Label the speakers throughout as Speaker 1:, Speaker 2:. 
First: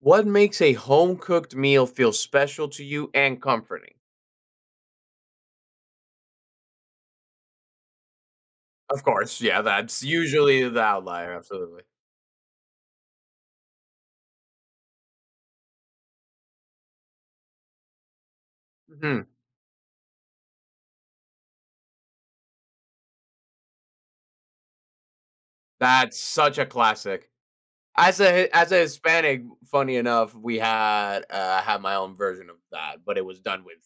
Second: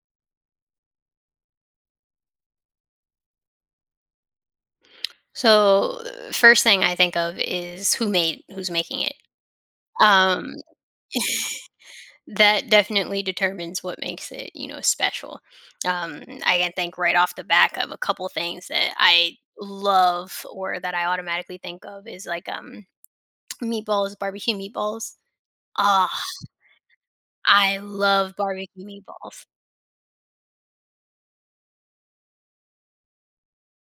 Speaker 1: What makes a home cooked meal feel special to you and comforting?
Speaker 2: So, first thing I think of is who's making
Speaker 1: Of
Speaker 2: it.
Speaker 1: course, yeah, that's
Speaker 2: Um,
Speaker 1: usually the outlier, absolutely.
Speaker 2: that definitely determines what makes it special. I can think right off the back of a couple things that
Speaker 1: Mhm.
Speaker 2: I love or that I automatically think of is meatballs, barbecue meatballs. Ah,
Speaker 1: That's such a classic.
Speaker 2: I
Speaker 1: As
Speaker 2: love
Speaker 1: a as a
Speaker 2: barbecue
Speaker 1: Hispanic,
Speaker 2: meatballs.
Speaker 1: funny enough, we had I had my own version of that. But it was done with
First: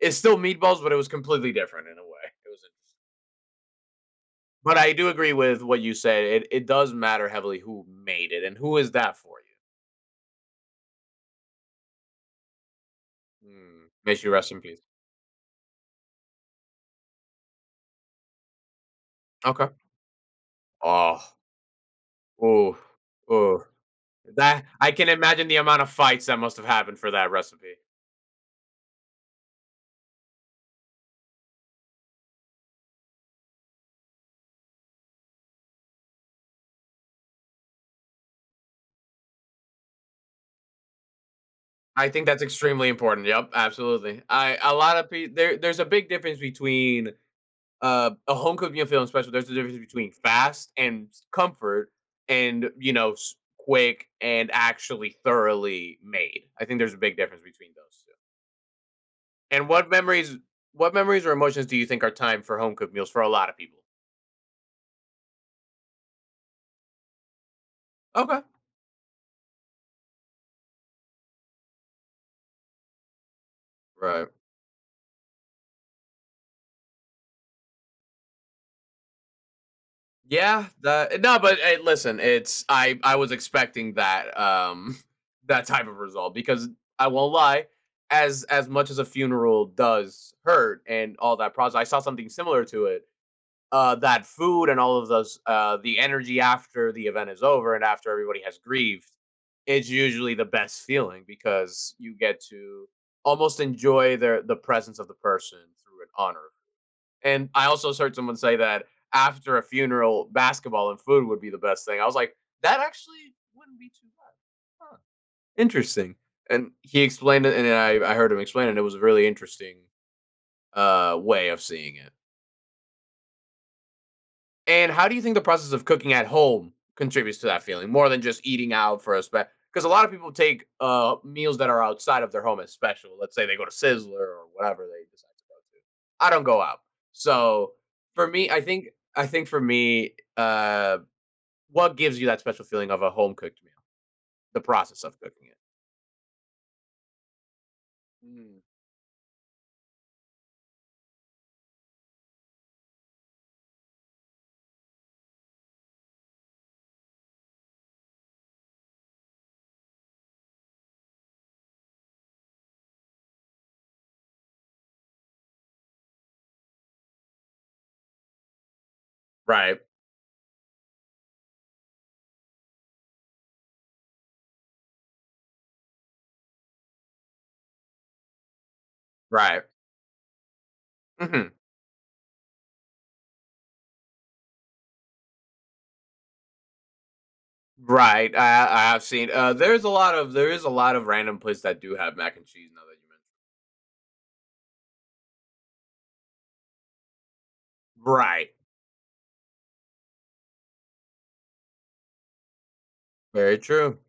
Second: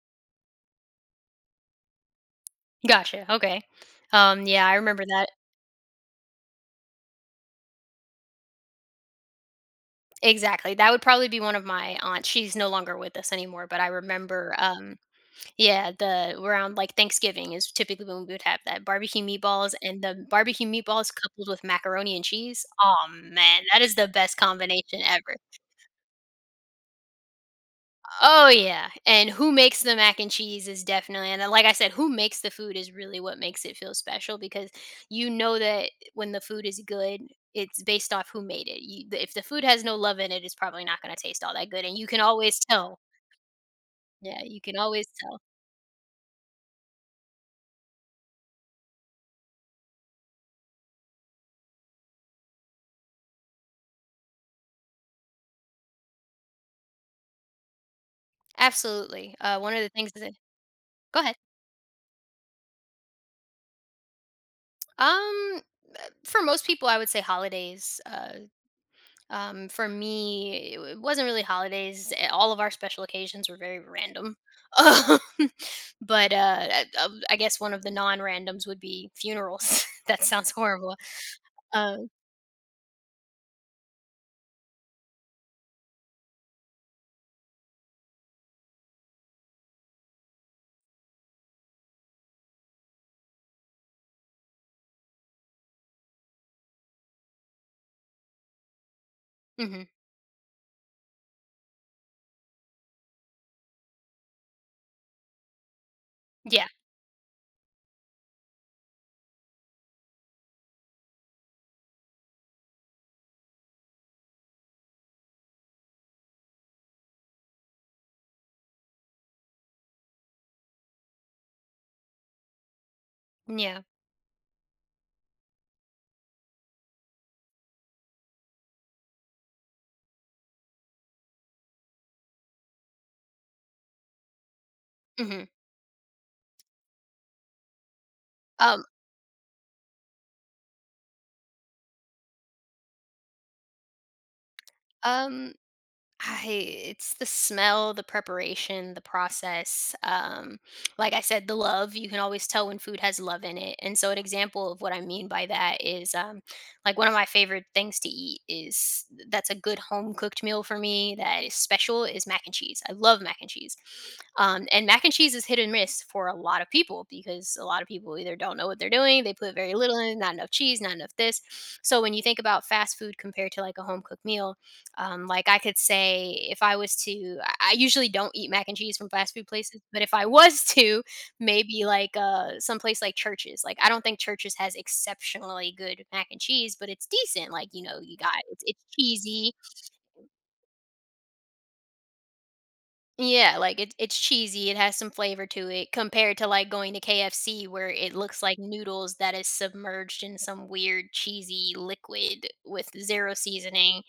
Speaker 1: It's still meatballs, but it was completely different in a way. It was interesting.
Speaker 2: Gotcha. Okay. Yeah, I
Speaker 1: But I
Speaker 2: remember
Speaker 1: do
Speaker 2: that.
Speaker 1: agree with what you said. It does matter heavily who made it and who is that for
Speaker 2: Exactly. That would probably be one of my aunts. She's no longer with us
Speaker 1: you.
Speaker 2: anymore, but
Speaker 1: Mm.
Speaker 2: I
Speaker 1: May she rest
Speaker 2: remember
Speaker 1: in peace.
Speaker 2: yeah, the like, Thanksgiving is typically when we would have that barbecue
Speaker 1: Okay.
Speaker 2: meatballs, and the barbecue meatballs
Speaker 1: Oh.
Speaker 2: coupled with macaroni and cheese.
Speaker 1: Oh.
Speaker 2: Oh man,
Speaker 1: Oh.
Speaker 2: that is the best
Speaker 1: That I
Speaker 2: combination
Speaker 1: can
Speaker 2: ever.
Speaker 1: imagine the amount of fights that must have happened for that recipe.
Speaker 2: Oh, yeah, and who makes the mac and cheese is definitely, and like I said, who makes the food is really what makes it feel special, because you know that when the food is good, it's based off who made it. You If the food has no love in it, it's probably not gonna taste all that good, and you
Speaker 1: I
Speaker 2: can
Speaker 1: think that's
Speaker 2: always
Speaker 1: extremely
Speaker 2: tell.
Speaker 1: important. Yep, absolutely.
Speaker 2: Yeah,
Speaker 1: I
Speaker 2: you
Speaker 1: A
Speaker 2: can
Speaker 1: lot
Speaker 2: always
Speaker 1: of people
Speaker 2: tell.
Speaker 1: there. There's a big difference between a home cooked meal feeling special. There's a difference between fast and comfort, and quick and actually thoroughly made. I think there's a big difference between those two.
Speaker 2: Absolutely,
Speaker 1: And
Speaker 2: one of
Speaker 1: what
Speaker 2: the things that
Speaker 1: memories, what
Speaker 2: go
Speaker 1: memories or
Speaker 2: ahead.
Speaker 1: emotions do you think are time for home cooked meals for a lot of people?
Speaker 2: Um for most people, I would say holidays.
Speaker 1: Okay.
Speaker 2: For me, it wasn't really holidays. All of our special occasions were very
Speaker 1: Right.
Speaker 2: random. Um, but I guess one of the non-randoms would be funerals. That sounds
Speaker 1: Yeah,
Speaker 2: horrible.
Speaker 1: that no, but
Speaker 2: Uh,
Speaker 1: listen, it's I was expecting that that type of result because I won't lie, as much as a funeral does hurt and all that process, I saw something similar to it. That food and all of those, the energy after the event is over and after everybody has grieved,
Speaker 2: mhm.
Speaker 1: it's usually the best feeling because you get to almost enjoy the presence of the person through an honor,
Speaker 2: Yeah,
Speaker 1: and I also heard someone say that after a funeral, basketball and food would be the best thing. I was like, that actually wouldn't be too bad. Huh. Interesting. And he explained it, and I heard him explain it. And it was a really interesting way of seeing it.
Speaker 2: yeah.
Speaker 1: And how do you think the process of cooking at home contributes to that feeling more than just eating out for a spe because a lot of people take meals that are outside of their home as special. Let's say they go to Sizzler or whatever they decide to
Speaker 2: Hmm.
Speaker 1: go to. I don't go out. So for me, I
Speaker 2: Um,
Speaker 1: think I think for me, what gives you that special feeling of a home cooked meal? The process of cooking
Speaker 2: um,
Speaker 1: it.
Speaker 2: I It's the smell, the
Speaker 1: Mm.
Speaker 2: preparation, the process. Like I said, the love. You can always tell when food has love in it. And so an example of what I mean by that is like one of my favorite things to eat, is that's a good home cooked meal for me that is special, is mac and cheese. I love mac and cheese. And mac and cheese is hit and miss for a lot of people, because a lot of people either don't know what they're doing, they put very
Speaker 1: Right.
Speaker 2: little in, not enough cheese, not enough this. So when you think about fast food compared to like a home cooked meal, like, I could say if I was to I usually don't eat mac and cheese from fast food
Speaker 1: Right.
Speaker 2: places, but if I was to,
Speaker 1: Hmm.
Speaker 2: maybe, like, someplace like churches. Like, I don't think churches has exceptionally good mac and cheese, but it's decent, like, you know, you got
Speaker 1: Right.
Speaker 2: it's
Speaker 1: I have seen.
Speaker 2: cheesy.
Speaker 1: There's a lot of there is a lot of random places that do have mac and cheese. Now that you
Speaker 2: Yeah, like, it's cheesy, it has some flavor to it compared to, like, going to KFC, where
Speaker 1: mentioned.
Speaker 2: it looks
Speaker 1: Right.
Speaker 2: like noodles that is submerged in some weird cheesy liquid with zero
Speaker 1: Very true.
Speaker 2: seasoning.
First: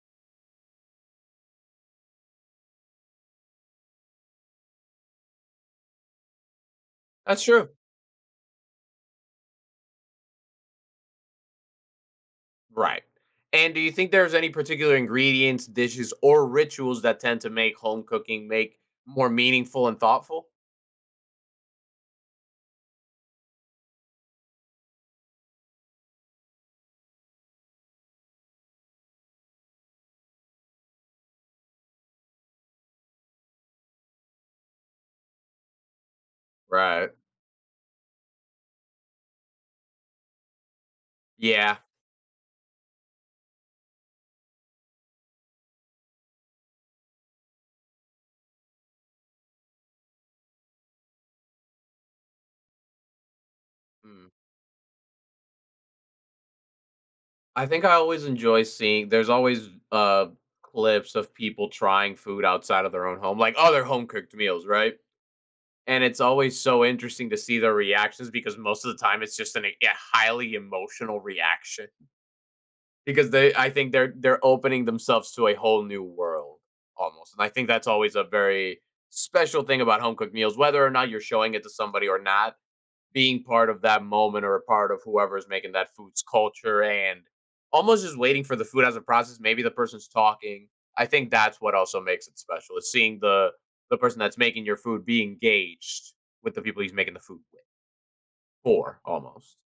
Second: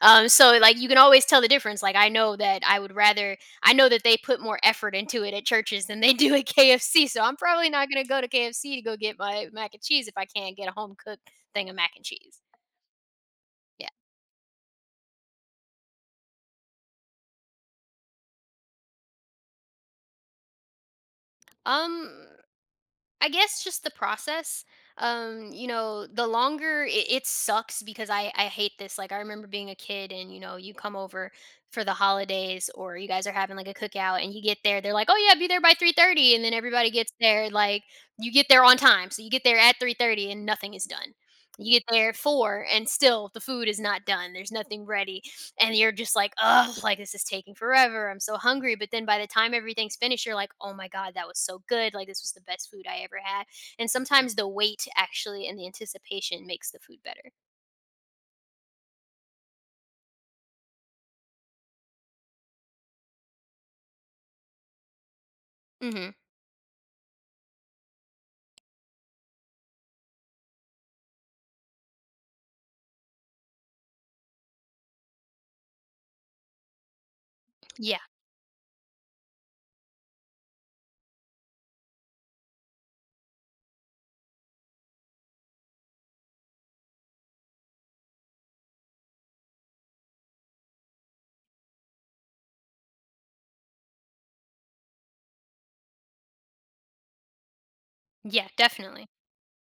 Speaker 2: So like you can always tell the difference. Like I know that they put more effort into it at churches than they do at KFC. So I'm
Speaker 1: That's true.
Speaker 2: probably not gonna go to KFC to go get my mac and cheese if I can't get a home cooked thing of mac and cheese.
Speaker 1: Right. And do
Speaker 2: Yeah.
Speaker 1: you think there's any particular ingredients, dishes, or rituals that tend to make home cooking make more meaningful and thoughtful?
Speaker 2: Um I guess just the process. You know, the longer it sucks because I hate this. Like I remember being a kid, and you know, you come over for the holidays or you guys are having like a cookout, and you get there. They're like, oh yeah, be there by 3:30, and then everybody
Speaker 1: Right.
Speaker 2: gets there. Like you get there on time, so you get there at 3:30 and nothing is done. You
Speaker 1: Yeah.
Speaker 2: get there at four and still the food is not done. There's nothing ready, and you're just like, oh, like this is taking forever. I'm so hungry. But then by the time everything's finished, you're like, "Oh my god, that was so good. Like this was the best food I ever had." And
Speaker 1: Mm.
Speaker 2: sometimes the wait actually and the anticipation makes the food better.
Speaker 1: I think I always enjoy seeing there's always clips of people trying food outside of their own home, like other home cooked meals, right? And
Speaker 2: Mhm.
Speaker 1: it's always so interesting to see their reactions because most of the time it's just a highly emotional reaction. Because they I think they're opening themselves to a whole new world almost, and I think that's
Speaker 2: Yeah.
Speaker 1: always a very special thing about home cooked meals, whether or not you're showing it to somebody or not, being part of that moment or a part of whoever's making that food's culture, and almost just waiting for the food as a process, maybe the person's talking. I think that's what also makes it special is seeing the person that's making your food be engaged with the people he's making the food with
Speaker 2: Yeah,
Speaker 1: for
Speaker 2: definitely.
Speaker 1: almost.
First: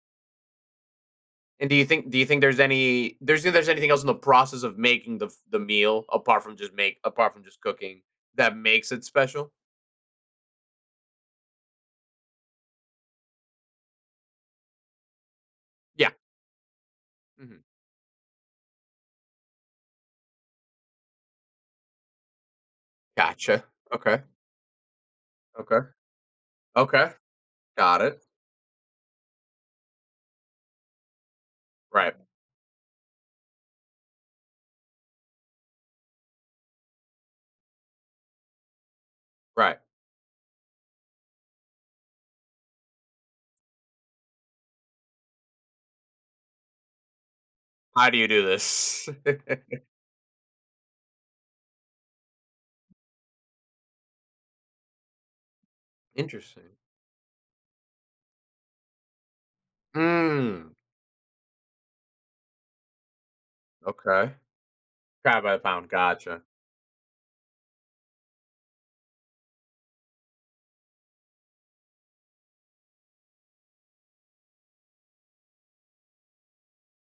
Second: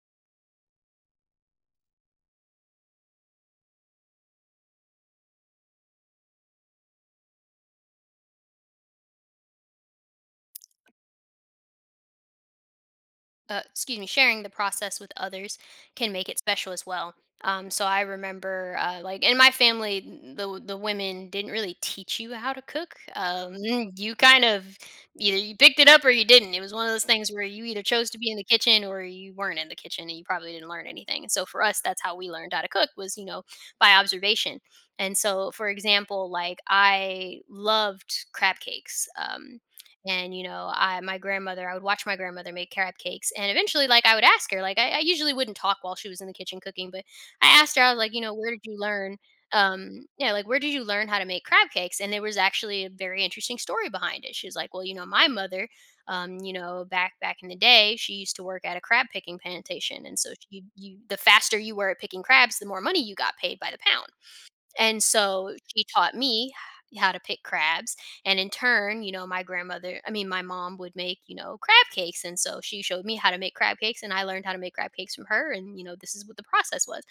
Speaker 1: And do you think there's anything else in the process of making the meal apart from just cooking that makes it special?
Speaker 2: Excuse me, sharing the process with others
Speaker 1: Yeah.
Speaker 2: can make it special as well.
Speaker 1: Hmm.
Speaker 2: So I remember, like in my family, the women didn't really teach you how to cook.
Speaker 1: Gotcha.
Speaker 2: You
Speaker 1: Okay.
Speaker 2: kind of, either you
Speaker 1: Okay.
Speaker 2: picked it up or you didn't. It was one of those
Speaker 1: Okay.
Speaker 2: things where you either
Speaker 1: Got
Speaker 2: chose to
Speaker 1: it.
Speaker 2: be in the kitchen or you weren't in the kitchen, and you probably didn't learn anything. So for us, that's how
Speaker 1: Right.
Speaker 2: we learned how to cook, was, you know, by observation. And so, for example, like I loved crab cakes.
Speaker 1: Right.
Speaker 2: And you know, I, my grandmother I would watch my grandmother make carrot cakes, and eventually like I would ask her like I usually wouldn't talk while she was in the kitchen cooking, but I asked her. I was
Speaker 1: How
Speaker 2: like,
Speaker 1: do
Speaker 2: you
Speaker 1: you
Speaker 2: know,
Speaker 1: do
Speaker 2: where did you
Speaker 1: this?
Speaker 2: learn yeah, like where did you learn how to make crab cakes? And there was actually a very interesting story behind it. She was like, well, you know, my mother, you
Speaker 1: Interesting.
Speaker 2: know, back in the day she used to work at a crab picking plantation. And so she,
Speaker 1: Mm.
Speaker 2: you, the faster you were at picking crabs, the more money you got paid by the pound.
Speaker 1: Okay.
Speaker 2: And
Speaker 1: Crab
Speaker 2: so
Speaker 1: by the
Speaker 2: she
Speaker 1: pound.
Speaker 2: taught
Speaker 1: Gotcha.
Speaker 2: me how to pick crabs. And in turn, you know, my grandmother, I mean, my mom would make, you know, crab cakes. And so she showed me how to make crab cakes, and I learned how to make crab cakes from her. And, you know, this is what the process was.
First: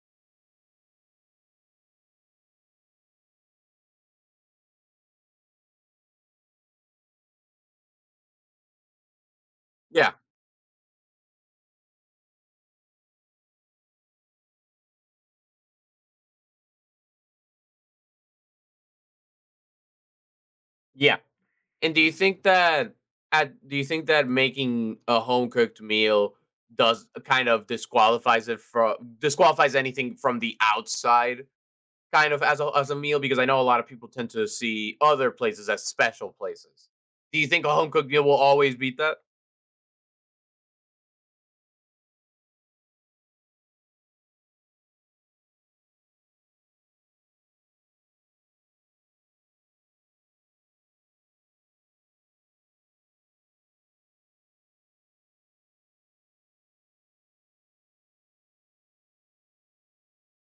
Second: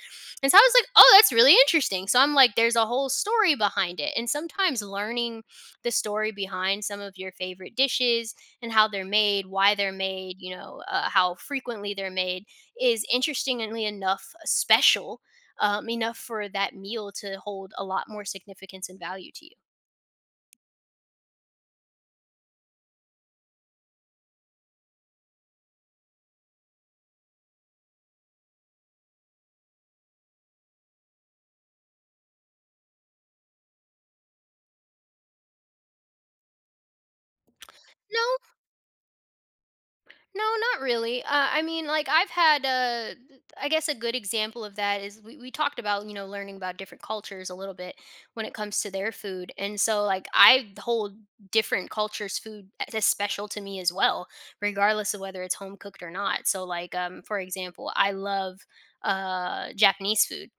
Speaker 2: And so I was like, oh, that's really interesting. So I'm like, there's a whole story behind it. And sometimes learning the story behind some of your favorite dishes, and how they're made, why they're
Speaker 1: Yeah.
Speaker 2: made, you know, how frequently they're made, is interestingly enough special, enough for that meal to hold a lot more significance and value to you.
Speaker 1: Yeah. And do you think that making a home cooked meal does kind of disqualifies anything from the outside kind of as a meal? Because I know a lot of people tend to see other places as special places. Do you think a home cooked meal will
Speaker 2: No.
Speaker 1: always beat that?
Speaker 2: No, not really. I mean, like I've had, I guess, a good example of that is we talked about, you know, learning about different cultures a little bit when it comes to their food, and so like I hold different cultures' food as special to me as well, regardless of whether it's home cooked or not. So like, for example, I love Japanese food.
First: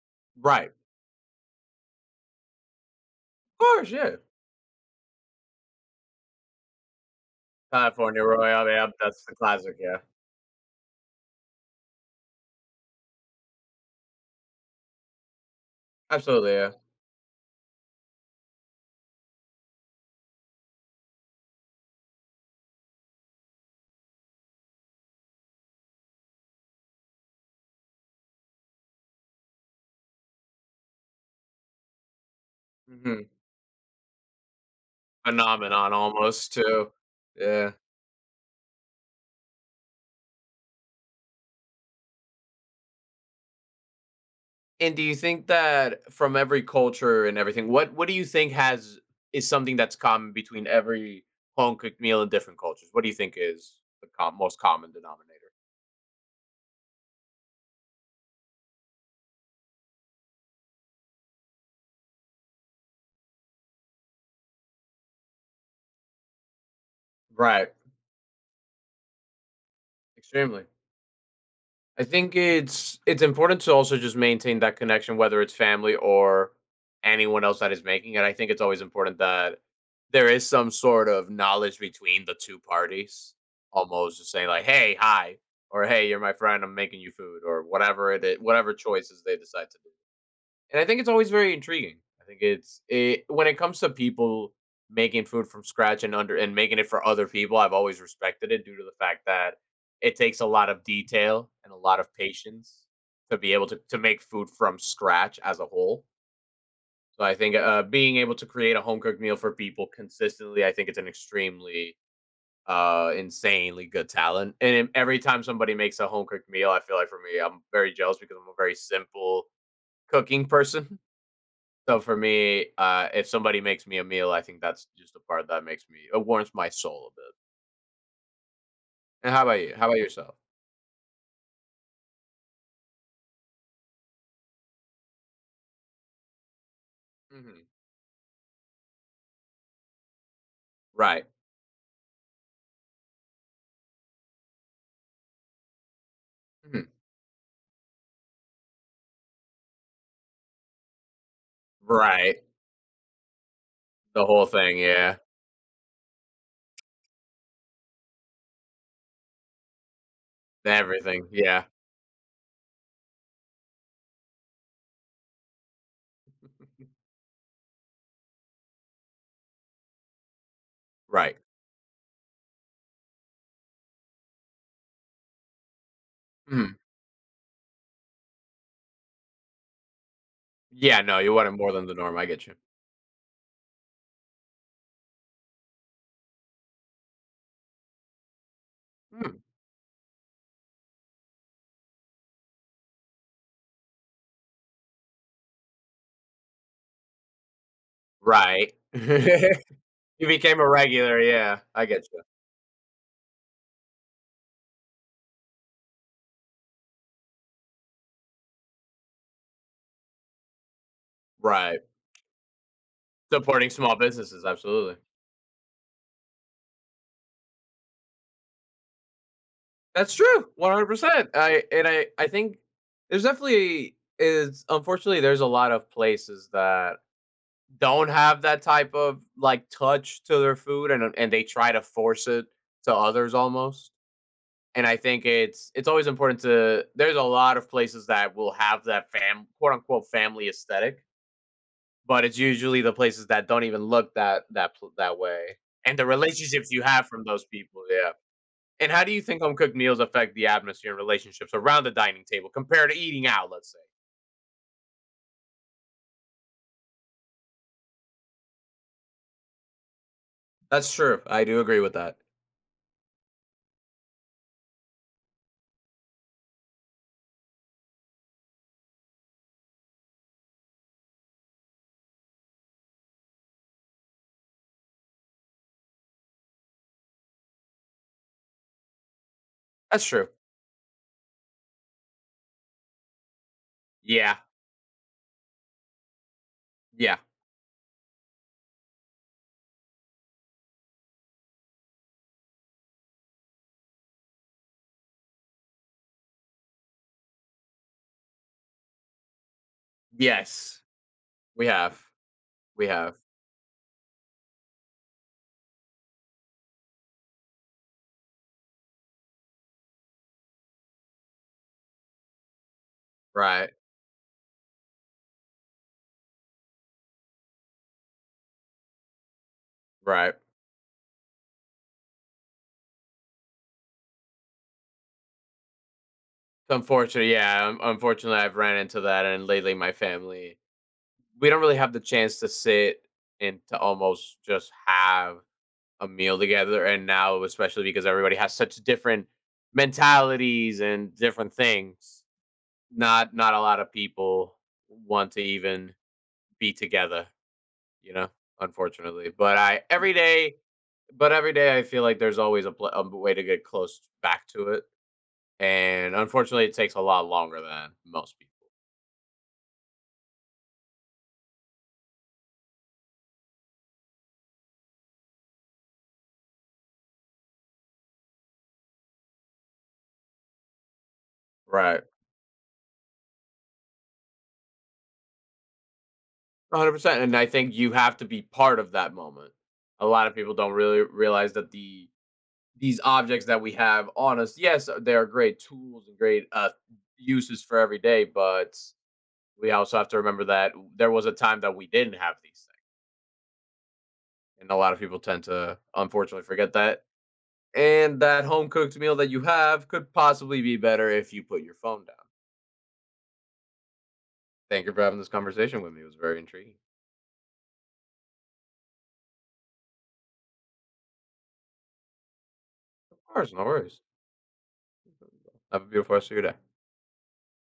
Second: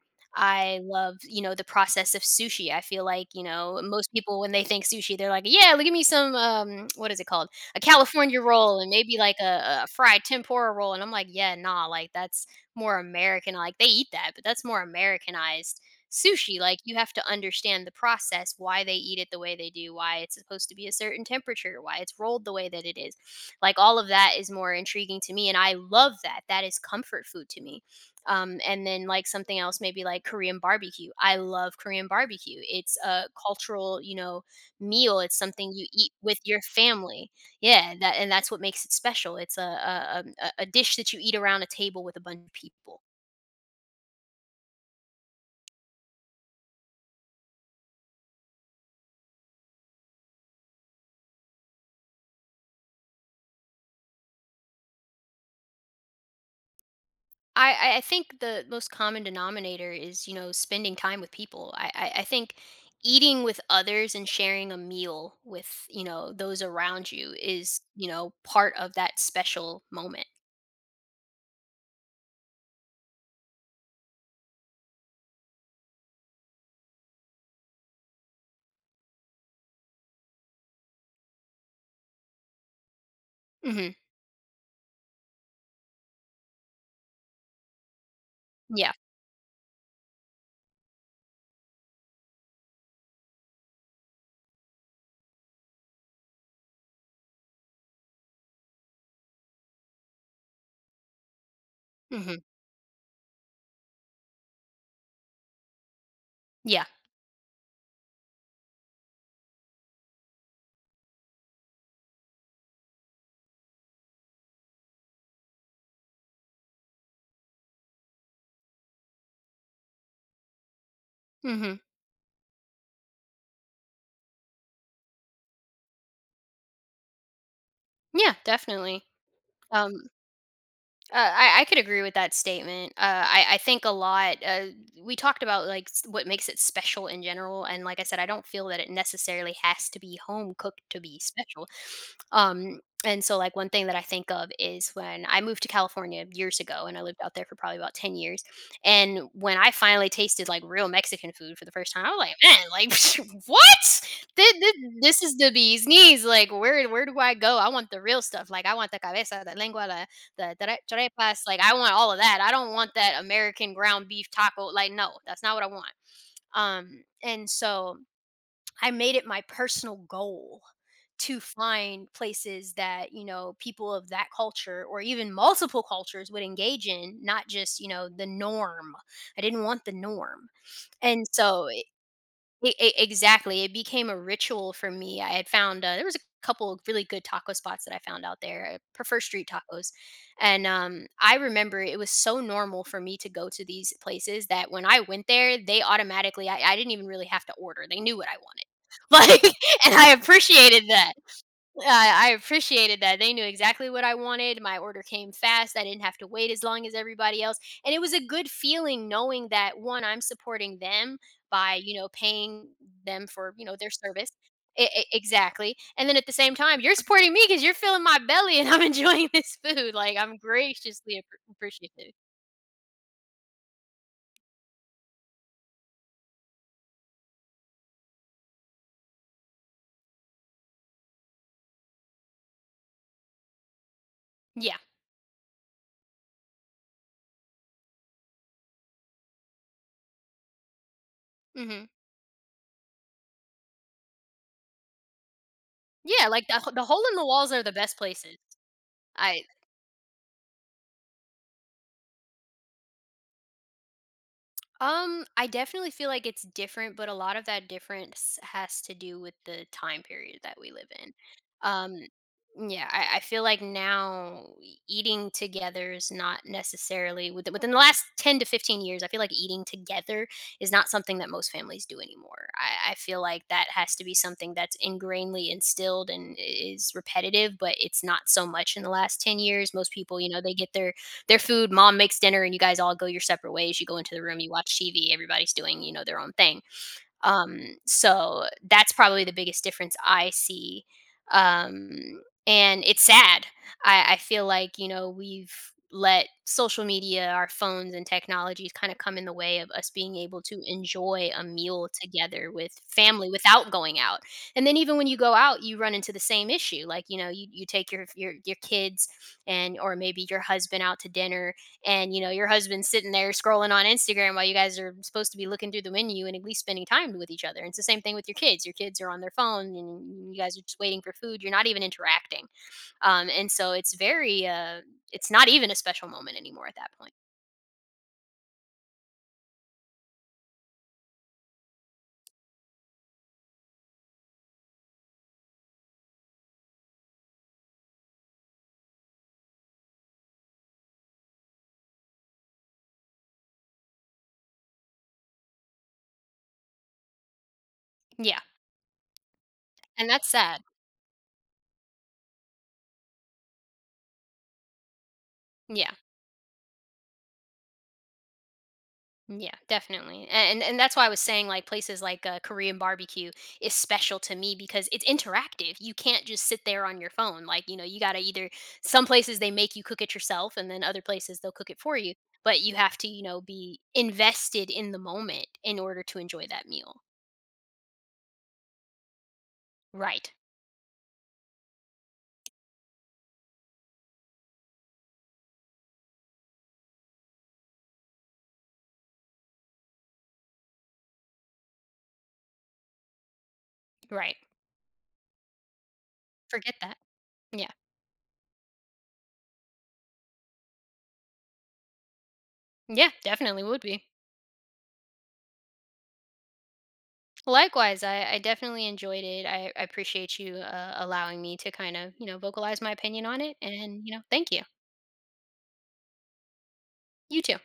Speaker 1: Right.
Speaker 2: I love, you know, the process of sushi. I feel like, you
Speaker 1: Of
Speaker 2: know,
Speaker 1: course,
Speaker 2: most
Speaker 1: yeah.
Speaker 2: people when they think sushi, they're like, yeah, look at me some, what is it called? A
Speaker 1: California
Speaker 2: California
Speaker 1: Royal,
Speaker 2: roll
Speaker 1: yeah,
Speaker 2: and maybe
Speaker 1: that's the
Speaker 2: like
Speaker 1: classic,
Speaker 2: a
Speaker 1: yeah.
Speaker 2: fried tempura roll. And I'm like, yeah, nah, like that's more American. Like they eat that, but that's more Americanized
Speaker 1: Absolutely,
Speaker 2: sushi.
Speaker 1: yeah.
Speaker 2: Like you have to understand the process, why they eat it the way they do, why it's supposed to be a certain temperature, why it's rolled the way that it is. Like all of that is more intriguing to me. And I love that. That is comfort food to me. And then like something else maybe like Korean barbecue. I love Korean barbecue. It's
Speaker 1: Hmm.
Speaker 2: a cultural, you know, meal. It's something you
Speaker 1: Phenomenon
Speaker 2: eat with
Speaker 1: almost
Speaker 2: your
Speaker 1: too.
Speaker 2: family.
Speaker 1: Yeah.
Speaker 2: Yeah, and that's what makes it special. It's a dish that you eat around a table with a bunch of people.
Speaker 1: And do you think that from every culture and everything, what do you think has is something that's common between every home cooked meal in different cultures? What do you think is the most common denominator?
Speaker 2: I think the most common denominator is, you know, spending time with people. I think eating with others and sharing a meal with, you know, those around you
Speaker 1: Right.
Speaker 2: is, you know, part of that special moment.
Speaker 1: Extremely. I think it's important to also just maintain that connection, whether it's family or anyone else that is making it. I think it's always important that there is some sort of knowledge between the two parties,
Speaker 2: Mhm.
Speaker 1: almost just saying like, "Hey, hi," or "Hey, you're my friend. I'm making you food," or whatever it is, whatever
Speaker 2: Yeah.
Speaker 1: choices they decide to do. And I think it's always very intriguing. I think it's it when it comes to people making food from scratch and making it for other people, I've always respected it due to the fact that it takes a lot of detail and a lot of
Speaker 2: Mhm.
Speaker 1: patience to be able to make food from scratch as a whole.
Speaker 2: Yeah.
Speaker 1: So I think being able to create a home cooked meal for people consistently, I think it's an extremely insanely good talent, and every time somebody makes a home cooked meal I feel like for me I'm very jealous because I'm a very simple cooking person.
Speaker 2: Mhm.
Speaker 1: So for me, if somebody makes me a meal, I think that's just the part that makes me it warms my soul a bit.
Speaker 2: Yeah, definitely.
Speaker 1: And how about you? How about
Speaker 2: Um
Speaker 1: yourself?
Speaker 2: I could agree with that statement. I think a lot. We talked about like what makes it special in general,
Speaker 1: Mhm.
Speaker 2: and like I said, I don't feel that it necessarily has to be home cooked to be
Speaker 1: Right.
Speaker 2: special. And so, like one thing that I think of is when I moved to California years
Speaker 1: Mhm.
Speaker 2: ago, and I lived out there for probably about 10 years. And when I finally tasted like real Mexican food for the first time, I was like,
Speaker 1: Right.
Speaker 2: man, like what?
Speaker 1: The whole
Speaker 2: This,
Speaker 1: thing, yeah.
Speaker 2: this is the bee's knees. Like where do I go? I want the real stuff. Like I want the cabeza, the lengua, the tre
Speaker 1: Everything,
Speaker 2: tripas, like,
Speaker 1: yeah.
Speaker 2: I want all of that. I don't want that American ground beef taco, like, no, that's not what I want. And so I made it my personal goal
Speaker 1: Right.
Speaker 2: to find places that, you know, people of that culture or even multiple cultures would
Speaker 1: Mhm.
Speaker 2: engage in, not just, you know, the norm. I didn't want the norm.
Speaker 1: Yeah, no,
Speaker 2: And
Speaker 1: you wanted
Speaker 2: so
Speaker 1: more than the norm. I get you.
Speaker 2: E e exactly, it became a ritual for me. I had found, there was a couple of really good taco spots that I found out there. I prefer
Speaker 1: Mm.
Speaker 2: street tacos, and, I remember it was so normal for me to go to these places that when I went there, they automatically, I didn't even really have to order, they knew what I wanted.
Speaker 1: Right. You
Speaker 2: Like, and I
Speaker 1: became a
Speaker 2: appreciated that.
Speaker 1: regular, yeah. I get you.
Speaker 2: I appreciated that. They knew exactly what I wanted. My order came fast. I didn't have to wait as long as everybody else. And it was a good feeling knowing that one, I'm supporting them by,
Speaker 1: Right.
Speaker 2: you know, paying them for, you
Speaker 1: Supporting
Speaker 2: know, their
Speaker 1: small
Speaker 2: service.
Speaker 1: businesses, absolutely.
Speaker 2: Exactly. And then at the same time, you're supporting me because you're filling my belly and I'm enjoying this food.
Speaker 1: That's
Speaker 2: Like, I'm
Speaker 1: true.
Speaker 2: graciously
Speaker 1: 100%. I and I
Speaker 2: appreciative.
Speaker 1: I think there's definitely is unfortunately there's a lot of places that don't have that type of like touch to their food, and they try to force it to others almost.
Speaker 2: Yeah.
Speaker 1: And I think it's always important to. There's a lot of places that will have that fam quote unquote family aesthetic,
Speaker 2: Hmm.
Speaker 1: but it's usually the places that don't even look that way. And the
Speaker 2: Yeah. Like
Speaker 1: relationships you
Speaker 2: the hole
Speaker 1: have
Speaker 2: in
Speaker 1: from
Speaker 2: the
Speaker 1: those
Speaker 2: walls are the
Speaker 1: people,
Speaker 2: best
Speaker 1: yeah.
Speaker 2: places.
Speaker 1: And how do you
Speaker 2: I,
Speaker 1: think home cooked meals affect the atmosphere and relationships around the dining table compared to eating out, let's say?
Speaker 2: I definitely feel like it's different, but a lot of that difference has to do with the time period that we live
Speaker 1: That's
Speaker 2: in.
Speaker 1: true. I do agree with
Speaker 2: Um,
Speaker 1: that.
Speaker 2: yeah, I feel like now eating together is not necessarily within the last 10 to 15 years. I feel like eating together is not something that most families do anymore. I feel like that has to be something that's ingrainedly instilled and is repetitive, but it's not so much in the last 10 years. Most
Speaker 1: That's
Speaker 2: people,
Speaker 1: true.
Speaker 2: you know, they get their food, mom makes dinner, and you guys all go your separate ways. You go into the
Speaker 1: Yeah.
Speaker 2: room, you watch TV, everybody's doing, you know, their own thing.
Speaker 1: Yeah.
Speaker 2: Um, so that's probably the biggest difference I see, um, and it's sad. I feel like, you know, we've let social media, our phones and technologies kinda come in the way of us being able to
Speaker 1: Yes.
Speaker 2: enjoy a
Speaker 1: We
Speaker 2: meal
Speaker 1: have.
Speaker 2: together with
Speaker 1: We have.
Speaker 2: family without going out, and then even when you go out, you run into the same issue. Like, you know, you take your kids and, or maybe your husband out to dinner, and you know, your husband's sitting there
Speaker 1: Right.
Speaker 2: scrolling on Instagram while you guys are supposed to be looking through the menu and at least spending time with each other. And it's the same thing with your kids. Your kids are on their phone and
Speaker 1: Right.
Speaker 2: you guys are just waiting for food, you're not even interacting. Um, and so it's very it's not even a special moment anymore at that point.
Speaker 1: Unfortunately, yeah, un unfortunately, I've ran into that, and lately my family, we don't really have the chance to sit and to almost just have a meal together, and now especially because everybody has such different mentalities and different things, not a lot of people want to even be together, you know,
Speaker 2: Yeah,
Speaker 1: unfortunately,
Speaker 2: and that's sad.
Speaker 1: but every day I feel like there's always a way to get close back to it.
Speaker 2: Yeah.
Speaker 1: And unfortunately, it takes a lot longer than most people.
Speaker 2: Yeah, definitely. And that's why I was saying like places like Korean barbecue is special to me, because it's interactive. You can't just sit there on your phone. Like, you know, you got to either, some places they make you cook it yourself and then other places they'll cook it for
Speaker 1: Right.
Speaker 2: you, but you have to, you know, be invested in the moment in order to enjoy that meal.
Speaker 1: 100%. And I think you have to be part of that moment. A lot
Speaker 2: Right.
Speaker 1: of people don't really realize that these objects that we have on us, yes, they are great tools and great uses for every day, but we also have to remember that there was a time that we didn't have these
Speaker 2: Right.
Speaker 1: things. And a lot of people tend to unfortunately forget
Speaker 2: Forget that.
Speaker 1: that.
Speaker 2: Yeah.
Speaker 1: And that home cooked meal that you have could possibly be better if you put your phone down.
Speaker 2: Yeah, definitely would be.
Speaker 1: Thank you for having this conversation with me. It was very intriguing.
Speaker 2: Likewise, I definitely enjoyed it. I appreciate you, allowing me to kind of, you know, vocalize my
Speaker 1: Of
Speaker 2: opinion on
Speaker 1: course,
Speaker 2: it.
Speaker 1: no worries.
Speaker 2: And, you know, thank you.
Speaker 1: Have a beautiful rest of your day.
Speaker 2: You too.